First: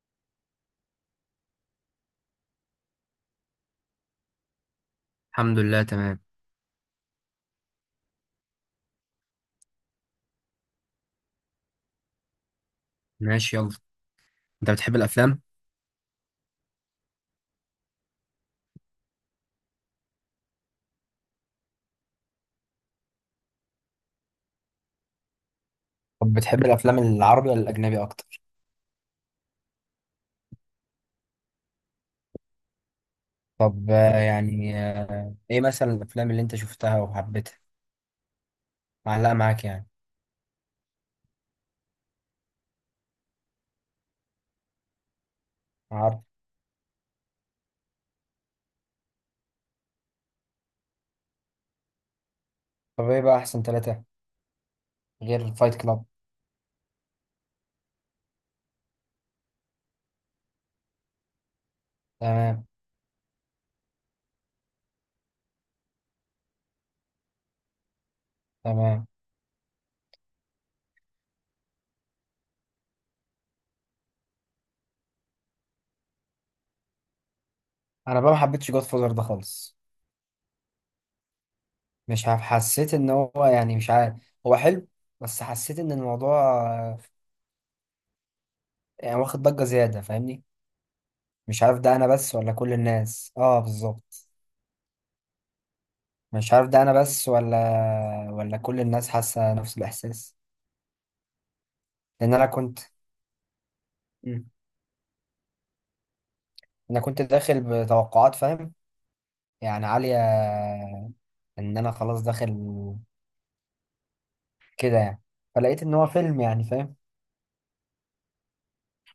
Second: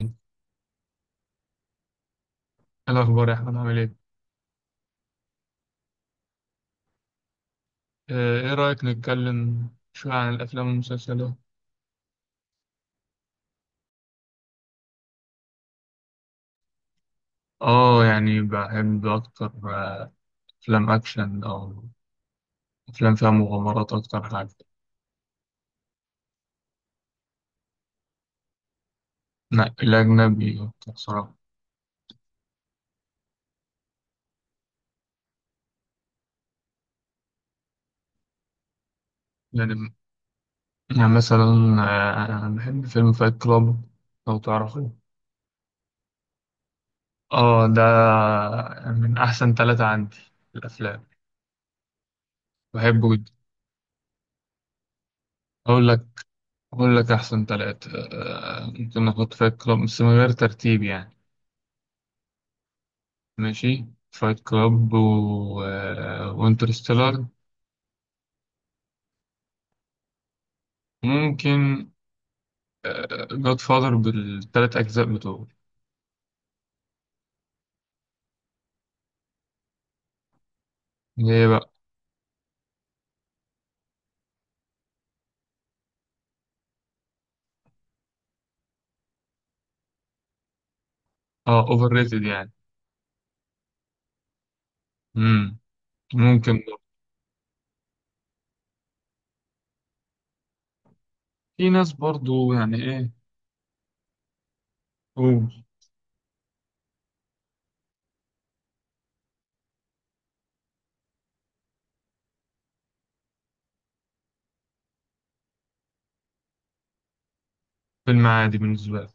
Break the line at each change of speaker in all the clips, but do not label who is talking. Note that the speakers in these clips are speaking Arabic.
إيه الأخبار يا أحمد، عامل إيه؟
الحمد لله، تمام.
إيه رأيك نتكلم شوية عن الأفلام والمسلسلات؟
ماشي، يلا. انت بتحب الافلام؟
اه يعني بحب اكتر، افلام اكشن او افلام فيها مغامرات، اكتر حاجه
طب بتحب الافلام العربي ولا الاجنبي اكتر؟
لا الاجنبي اكتر صراحه.
طب يعني ايه مثلا الافلام اللي انت شفتها وحبيتها معلقه معاك، يعني؟
يعني يعني مثلا أنا بحب فيلم فايت كلاب، لو تعرفه.
عارف.
اه ده من احسن ثلاثة عندي في الافلام،
طب
بحبه
ايه
جدا.
بقى احسن ثلاثه غير فايت
اقول
كلاب؟
لك اقول لك احسن ثلاثة. ممكن نحط فايت كلاب بس من غير ترتيب يعني.
تمام.
ماشي، فايت كلاب و... وانترستيلر.
تمام.
ممكن جاد فاذر بالتلات أجزاء بتوعه.
انا بقى ما حبيتش جود فوزر ده خالص.
اللي هي بقى
مش عارف، حسيت ان هو، يعني، مش عارف. هو حلو، بس حسيت ان الموضوع آه، يعني واخد ضجه زياده، فاهمني؟ مش
اه
عارف،
اوفر
ده انا
ريتد
بس
يعني.
ولا كل الناس؟ اه، بالظبط.
مم. ممكن
مش عارف
برضه.
ده انا بس ولا كل الناس حاسه نفس الاحساس؟
في ناس
لان انا
برضو يعني،
كنت.
ايه،
مم.
قول.
انا كنت داخل بتوقعات، فاهم؟ يعني عاليه. ان انا خلاص داخل كده، يعني. فلقيت ان هو فيلم، يعني، فاهم؟
فيلم عادي بالنسبة لي.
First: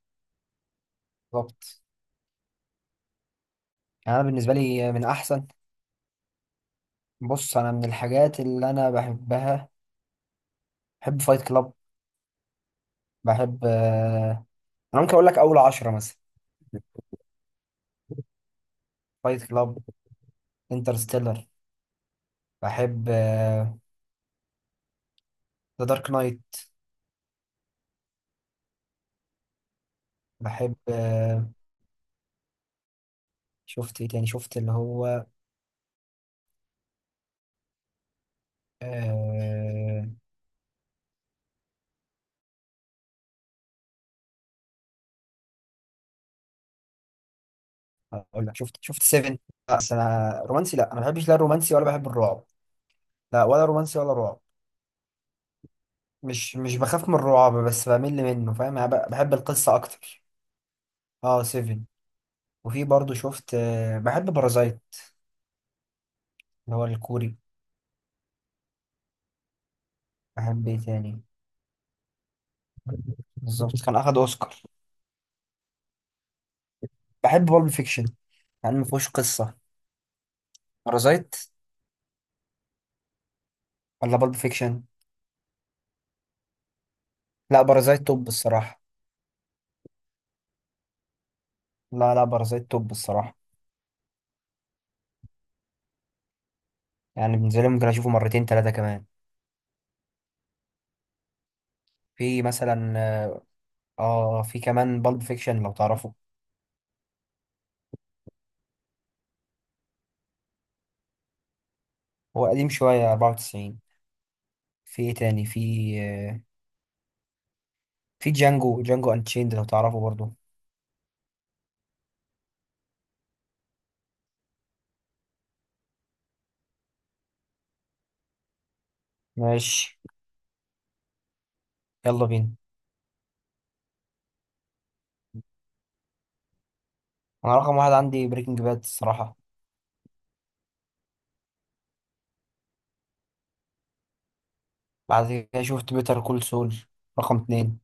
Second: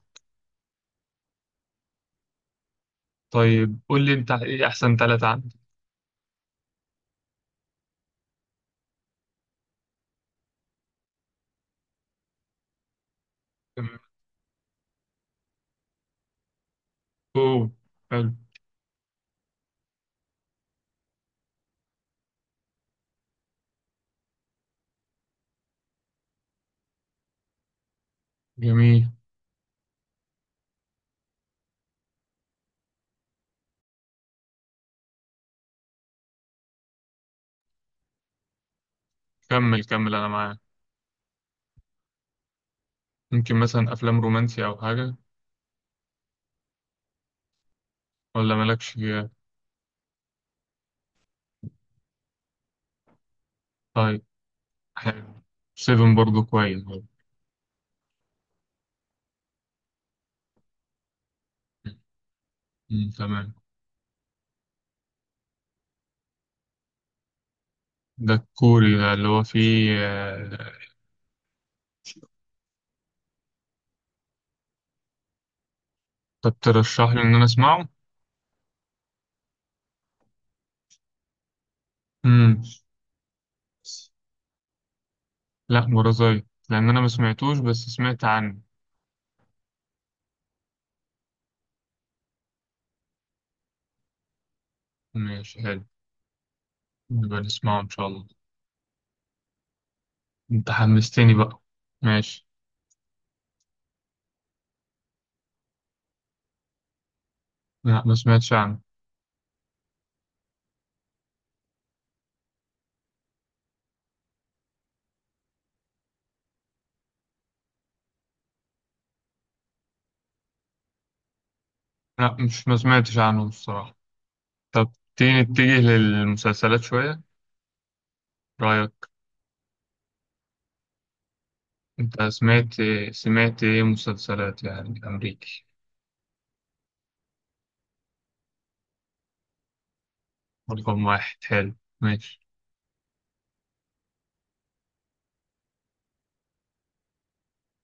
بالظبط.
طيب قول لي
يعني انا
انت،
بالنسبه
ايه
لي
أحسن
من
تلاتة
احسن.
عندك؟
بص، انا من الحاجات اللي انا بحبها. بحب فايت كلاب. بحب، انا ممكن اقول لك اول 10 مثلا.
اوه، حلو،
فايت كلاب، انترستيلر، بحب ذا دارك نايت.
جميل.
بحب، شفت ايه تاني؟ شفت اللي هو
كمل
أه...
كمل، أنا معاك. ممكن مثلا أفلام رومانسي أو حاجة،
اقول
ولا
لك، شفت
مالكش
شفت
فيها؟
7. بس انا رومانسي، لا انا ما بحبش لا الرومانسي ولا بحب الرعب. لا، ولا رومانسي ولا
طيب،
رعب.
حلو. سيفن برضو
مش
كويس برضو.
بخاف من الرعب، بس بمل منه، فاهم؟ أنا بحب القصة اكتر. اه، 7. وفي
مم.
برضو
تمام.
شفت بحب بارازايت. اللي هو الكوري.
ده الكوري، ده اللي هو فيه
بحب ايه تاني؟ بالظبط، كان اخد اوسكار.
طب ترشح لي إن أنا
بحب بالب
أسمعه؟
فيكشن. يعني ما فيهوش قصة. بارازايت
مم.
ولا بالب فيكشن؟
لأ، مرازاي، لأن أنا ما سمعتوش
لا،
بس
بارازايت
سمعت
توب
عنه.
الصراحة. لا، لا، بارازايت توب الصراحة.
ماشي، حلو،
يعني
نبقى
بالنسبة لي،
نسمعه
ممكن
إن شاء
اشوفه
الله.
مرتين ثلاثة كمان.
أنت حمستني بقى.
في
ماشي.
مثلا اه، في كمان بالب فيكشن، لو تعرفه.
لأ، ما سمعتش عنه.
هو قديم شوية، 94. في ايه تاني؟ في آه، في جانجو اند تشيند، لو تعرفه برضو.
لأ، مش ما سمعتش عنه الصراحة. طب تيجي نتجه للمسلسلات شوية، رأيك؟
ماشي،
أنت
يلا بينا.
سمعت إيه مسلسلات يعني أمريكي؟
انا رقم واحد عندي بريكنج باد الصراحة.
رقم واحد، حلو، ماشي.
بعد كده شفت بيتر كول سول. رقم اتنين.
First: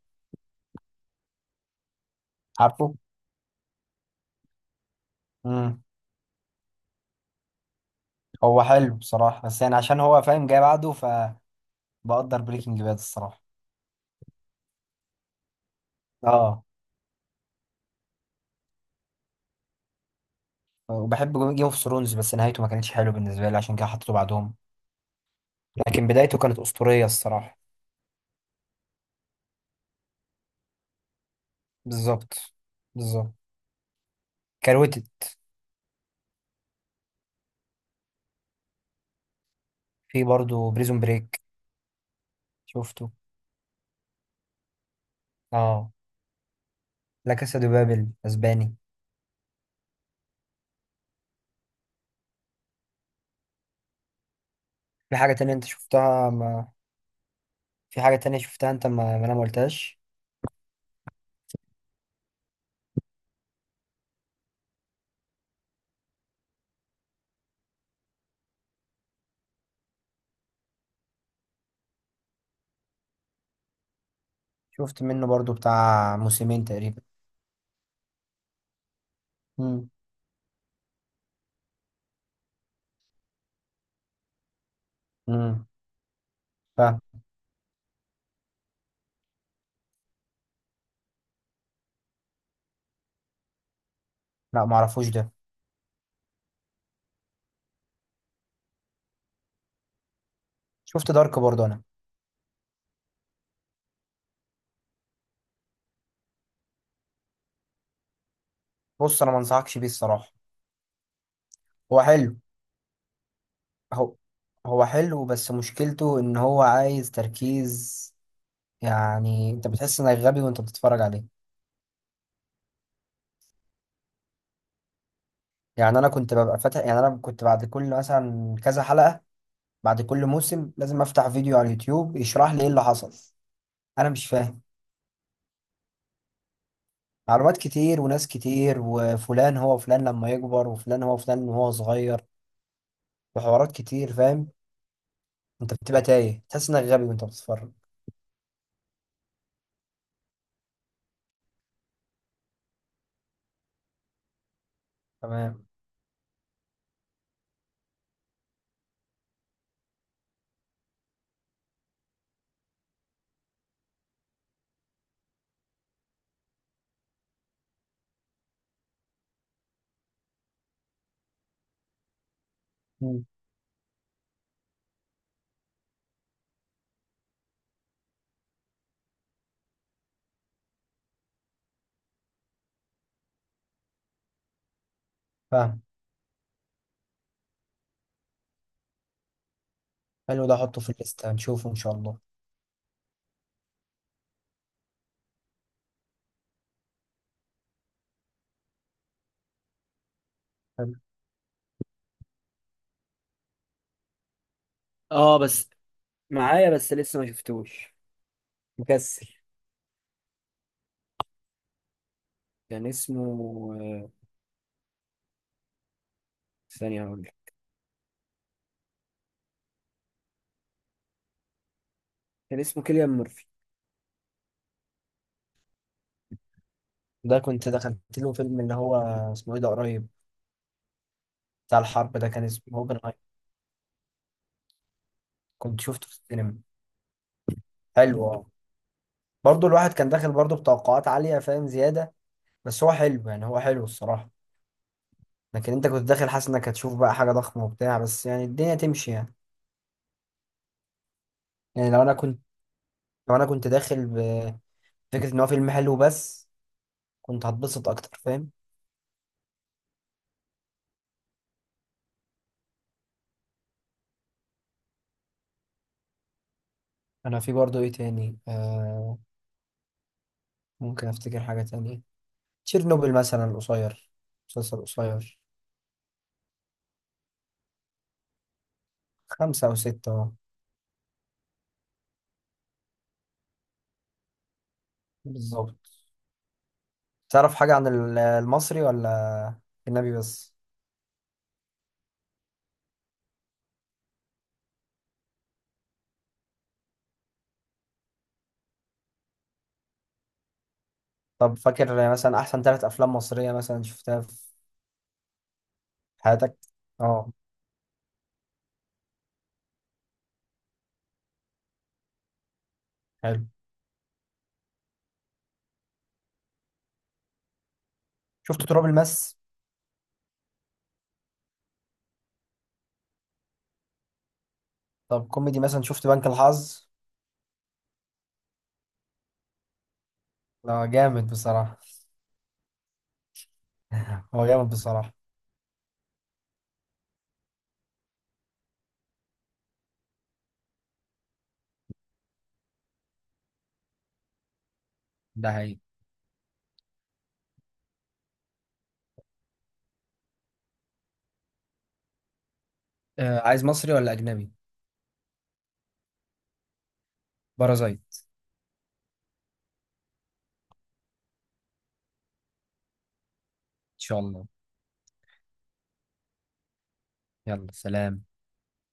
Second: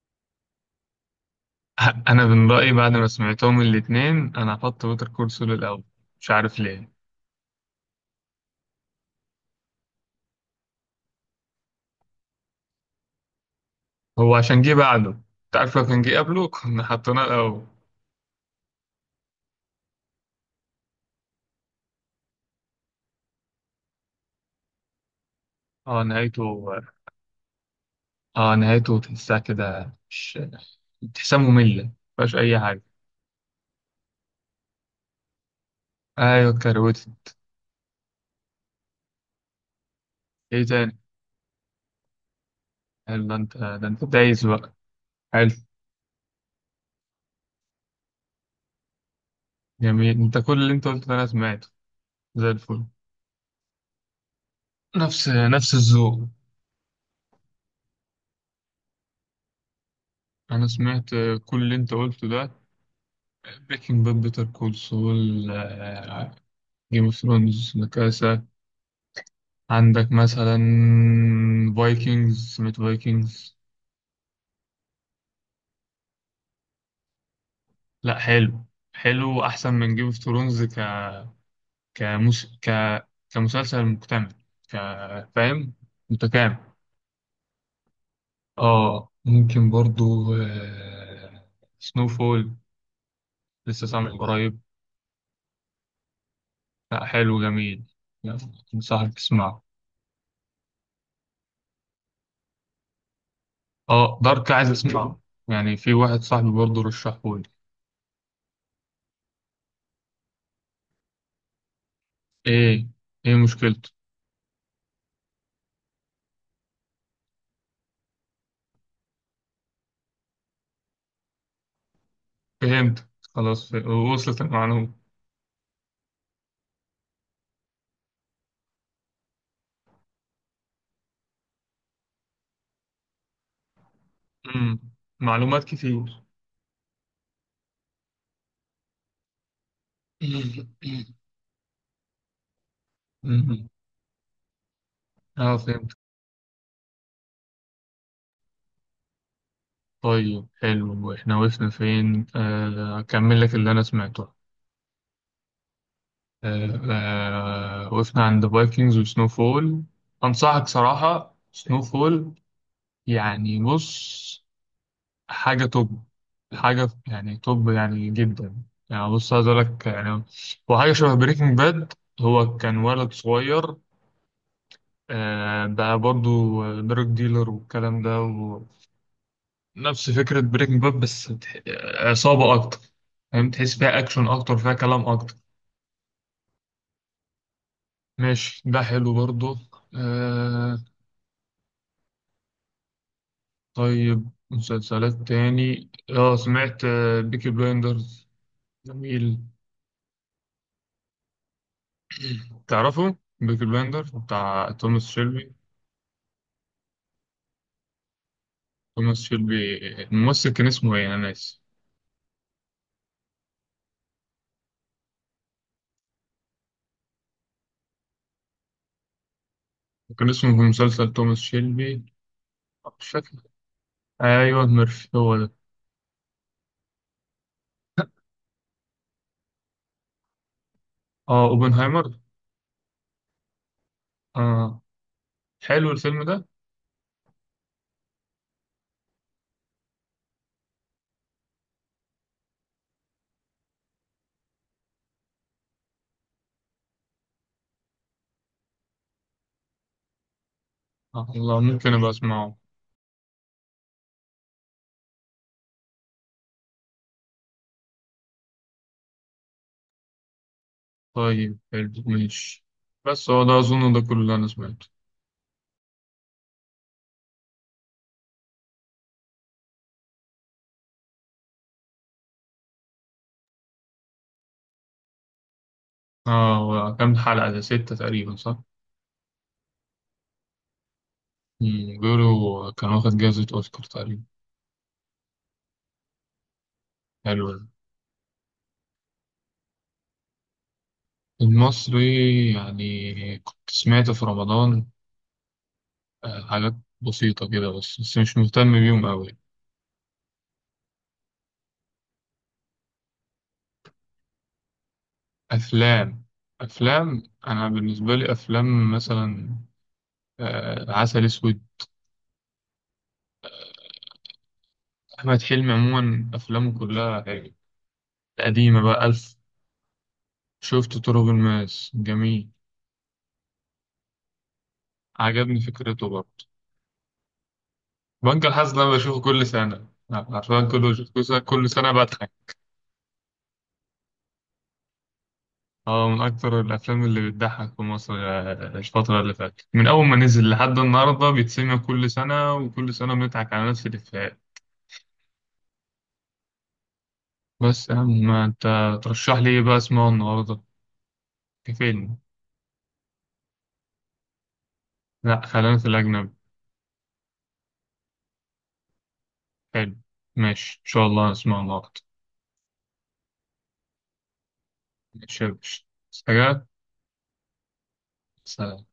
انا من رايي، بعد
عارفه.
ما سمعتهم الاتنين، انا هحط بيتر كول سول الاول.
امم.
مش عارف ليه.
هو حلو بصراحة، بس يعني عشان هو فاهم، جاي بعده، فبقدر. بريكنج باد الصراحة.
هو عشان جه بعده. تعرف، لو كان جه قبله
اه،
كنا حطيناه الاول.
وبحب جيم اوف ثرونز، بس نهايته ما كانتش حلوه بالنسبة لي، عشان كده حطيته بعدهم.
اه
لكن بدايته
نهايته.
كانت أسطورية الصراحة.
اه نهايته، تحسها كده، مش تحسها ممله.
بالظبط.
مفيهاش اي حاجه.
بالظبط. كروتت.
ايوه، كروت.
في
ايه
برضه
تاني؟
بريزون بريك. شفته.
حلو ده، انت دايس بقى، حلو.
اه. لا كاسا دي بابل، اسباني.
جميل، انت كل اللي انت قلته ده انا سمعته، زي الفل.
في
نفس
حاجة تانية انت
نفس الذوق.
شفتها ما. في حاجة تانية شفتها انت، ما انا ما قلتهاش؟
انا سمعت كل اللي انت قلته ده: بريكنج باد، بيتر كول سول، جيم اوف ثرونز نكاسة. عندك مثلا فايكنجز، سمعت فايكنجز؟
شفت منه برضه، بتاع موسمين تقريبا.
لا حلو، حلو أحسن
امم.
من جيم اوف ثرونز ك كمس... ك كمسلسل مكتمل، ك
امم.
فاهم، متكامل.
فاهم.
اه ممكن برضو سنو فول، لسه سامع قريب.
لا، ما اعرفوش ده.
لا، حلو، جميل يعني، انصحك تسمعه.
شفت دارك برضه انا.
اه دارك، عايز اسمعه يعني، في واحد صاحبي برضو رشحهولي.
بص، انا ما انصحكش بيه الصراحة. هو حلو.
ايه ايه مشكلته؟
هو هو حلو، بس مشكلته ان هو عايز تركيز. يعني انت بتحس انك غبي وانت بتتفرج عليه.
فهمت، خلاص، وصلت المعلومة.
يعني انا كنت ببقى فاتح، يعني انا كنت بعد كل مثلا كذا حلقة. بعد كل موسم لازم افتح فيديو على اليوتيوب يشرح لي ايه اللي حصل. انا مش فاهم.
مم. معلومات كتير.
معلومات كتير وناس كتير، وفلان هو فلان لما يكبر، وفلان هو فلان وهو صغير.
مم.
وحوارات كتير، فاهم؟
اه
انت
فهمت.
بتبقى تايه، تحس انك غبي وانت بتتفرج.
طيب، حلو، احنا وقفنا فين؟ اكمل لك اللي انا سمعته.
تمام.
آه، وقفنا عند فايكنجز وسنو فول. انصحك صراحة سنو فول، يعني بص، حاجة توب، حاجة يعني توب يعني جدا. يعني بص، عايز اقول لك يعني، هو حاجة شبه بريكنج باد. هو كان ولد
مم.
صغير، ده برضو دراج ديلر والكلام ده. ونفس فكرة بريكنج باد بس عصابة أكتر، فاهم، تحس فيها أكشن أكتر، فيها كلام أكتر.
فاهم.
ماشي، ده حلو برضو
حلو، ده
آه
احطه في الليسته، هنشوفه ان شاء الله.
طيب، مسلسلات تاني، سمعت بيكي بلايندرز؟ جميل.
حلو.
تعرفه بيكي بلايندرز بتاع توماس
اه،
شيلبي؟
بس معايا، بس لسه ما شفتوش.
توماس
مكسل.
شيلبي، الممثل كان اسمه ايه، انا ناسي.
كان اسمه آه، ثانية، هقول لك.
كان اسمه في مسلسل توماس شيلبي،
كان اسمه
مش
كيليان
فاكر.
مورفي.
ايوه، ميرفي، هو ده.
ده كنت دخلت له فيلم، اللي هو اسمه ايه ده؟ قريب،
اه
بتاع
اوبنهايمر.
الحرب ده، كان اسمه اوبن.
آه
كنت
حلو
شفته في
الفيلم ده؟
السينما. حلو، اه. برضه الواحد كان داخل برضه بتوقعات عالية، فاهم؟ زيادة. بس هو حلو، يعني هو حلو الصراحة. لكن انت كنت داخل حاسس انك هتشوف بقى حاجة ضخمة وبتاع، بس يعني الدنيا تمشي يعني.
الله،
يعني
ممكن
لو
أبقى
انا كنت.
أسمعه.
لو انا كنت داخل بفكرة، ان هو فيلم حلو بس، كنت هتبسط اكتر، فاهم؟
طيب، حلو، ماشي. بس هو ده أظن ده كل اللي أنا سمعته.
انا، في برضه ايه تاني ممكن افتكر حاجة تانية. تشيرنوبل مثلا، القصير. مسلسل قصير.
هو كام حلقة ده، ستة تقريبا، صح؟
خمسة او ستة، اه.
بيقولوا كان واخد جائزة أوسكار تقريبا.
بالظبط.
حلو
تعرف
ده.
حاجة عن المصري ولا الأجنبي بس؟
المصري يعني كنت سمعت في رمضان حاجات بسيطة كده، بس مش مهتم بيهم أوي.
طب فاكر مثلا احسن ثلاث افلام مصريه مثلا شفتها في
أفلام
حياتك؟
أفلام
اه.
أنا بالنسبة لي، أفلام مثلا عسل أسود.
حلو.
أحمد حلمي عموما أفلامه كلها حلوة،
شفت
القديمة
تراب
بقى ألف.
الماس.
شفت طرق الماس، جميل.
طب
عجبني
كوميدي مثلا، شفت
فكرته
بنك
برضه.
الحظ؟
بنك الحظ ده بشوفه كل سنة، عارفين،
لا،
كل
جامد
سنة كل
بصراحه.
سنة بضحك.
هو جامد بصراحه.
اه من أكتر الأفلام اللي بتضحك في مصر، الفترة اللي فاتت، من أول ما نزل لحد النهاردة بيتسمع كل سنة، وكل سنة بنضحك على نفس الإفيهات.
ده هي.
بس يا عم، ما أنت ترشح لي إيه بقى أسمعه النهاردة كفيلم؟
عايز مصري ولا أجنبي؟
لأ، خلينا في الأجنبي.
بارازايت.
حلو، ماشي، إن شاء الله نسمعه النهاردة.
إن شاء الله.
ماشي يا باشا، سلام،
يلا، سلام.
سلام.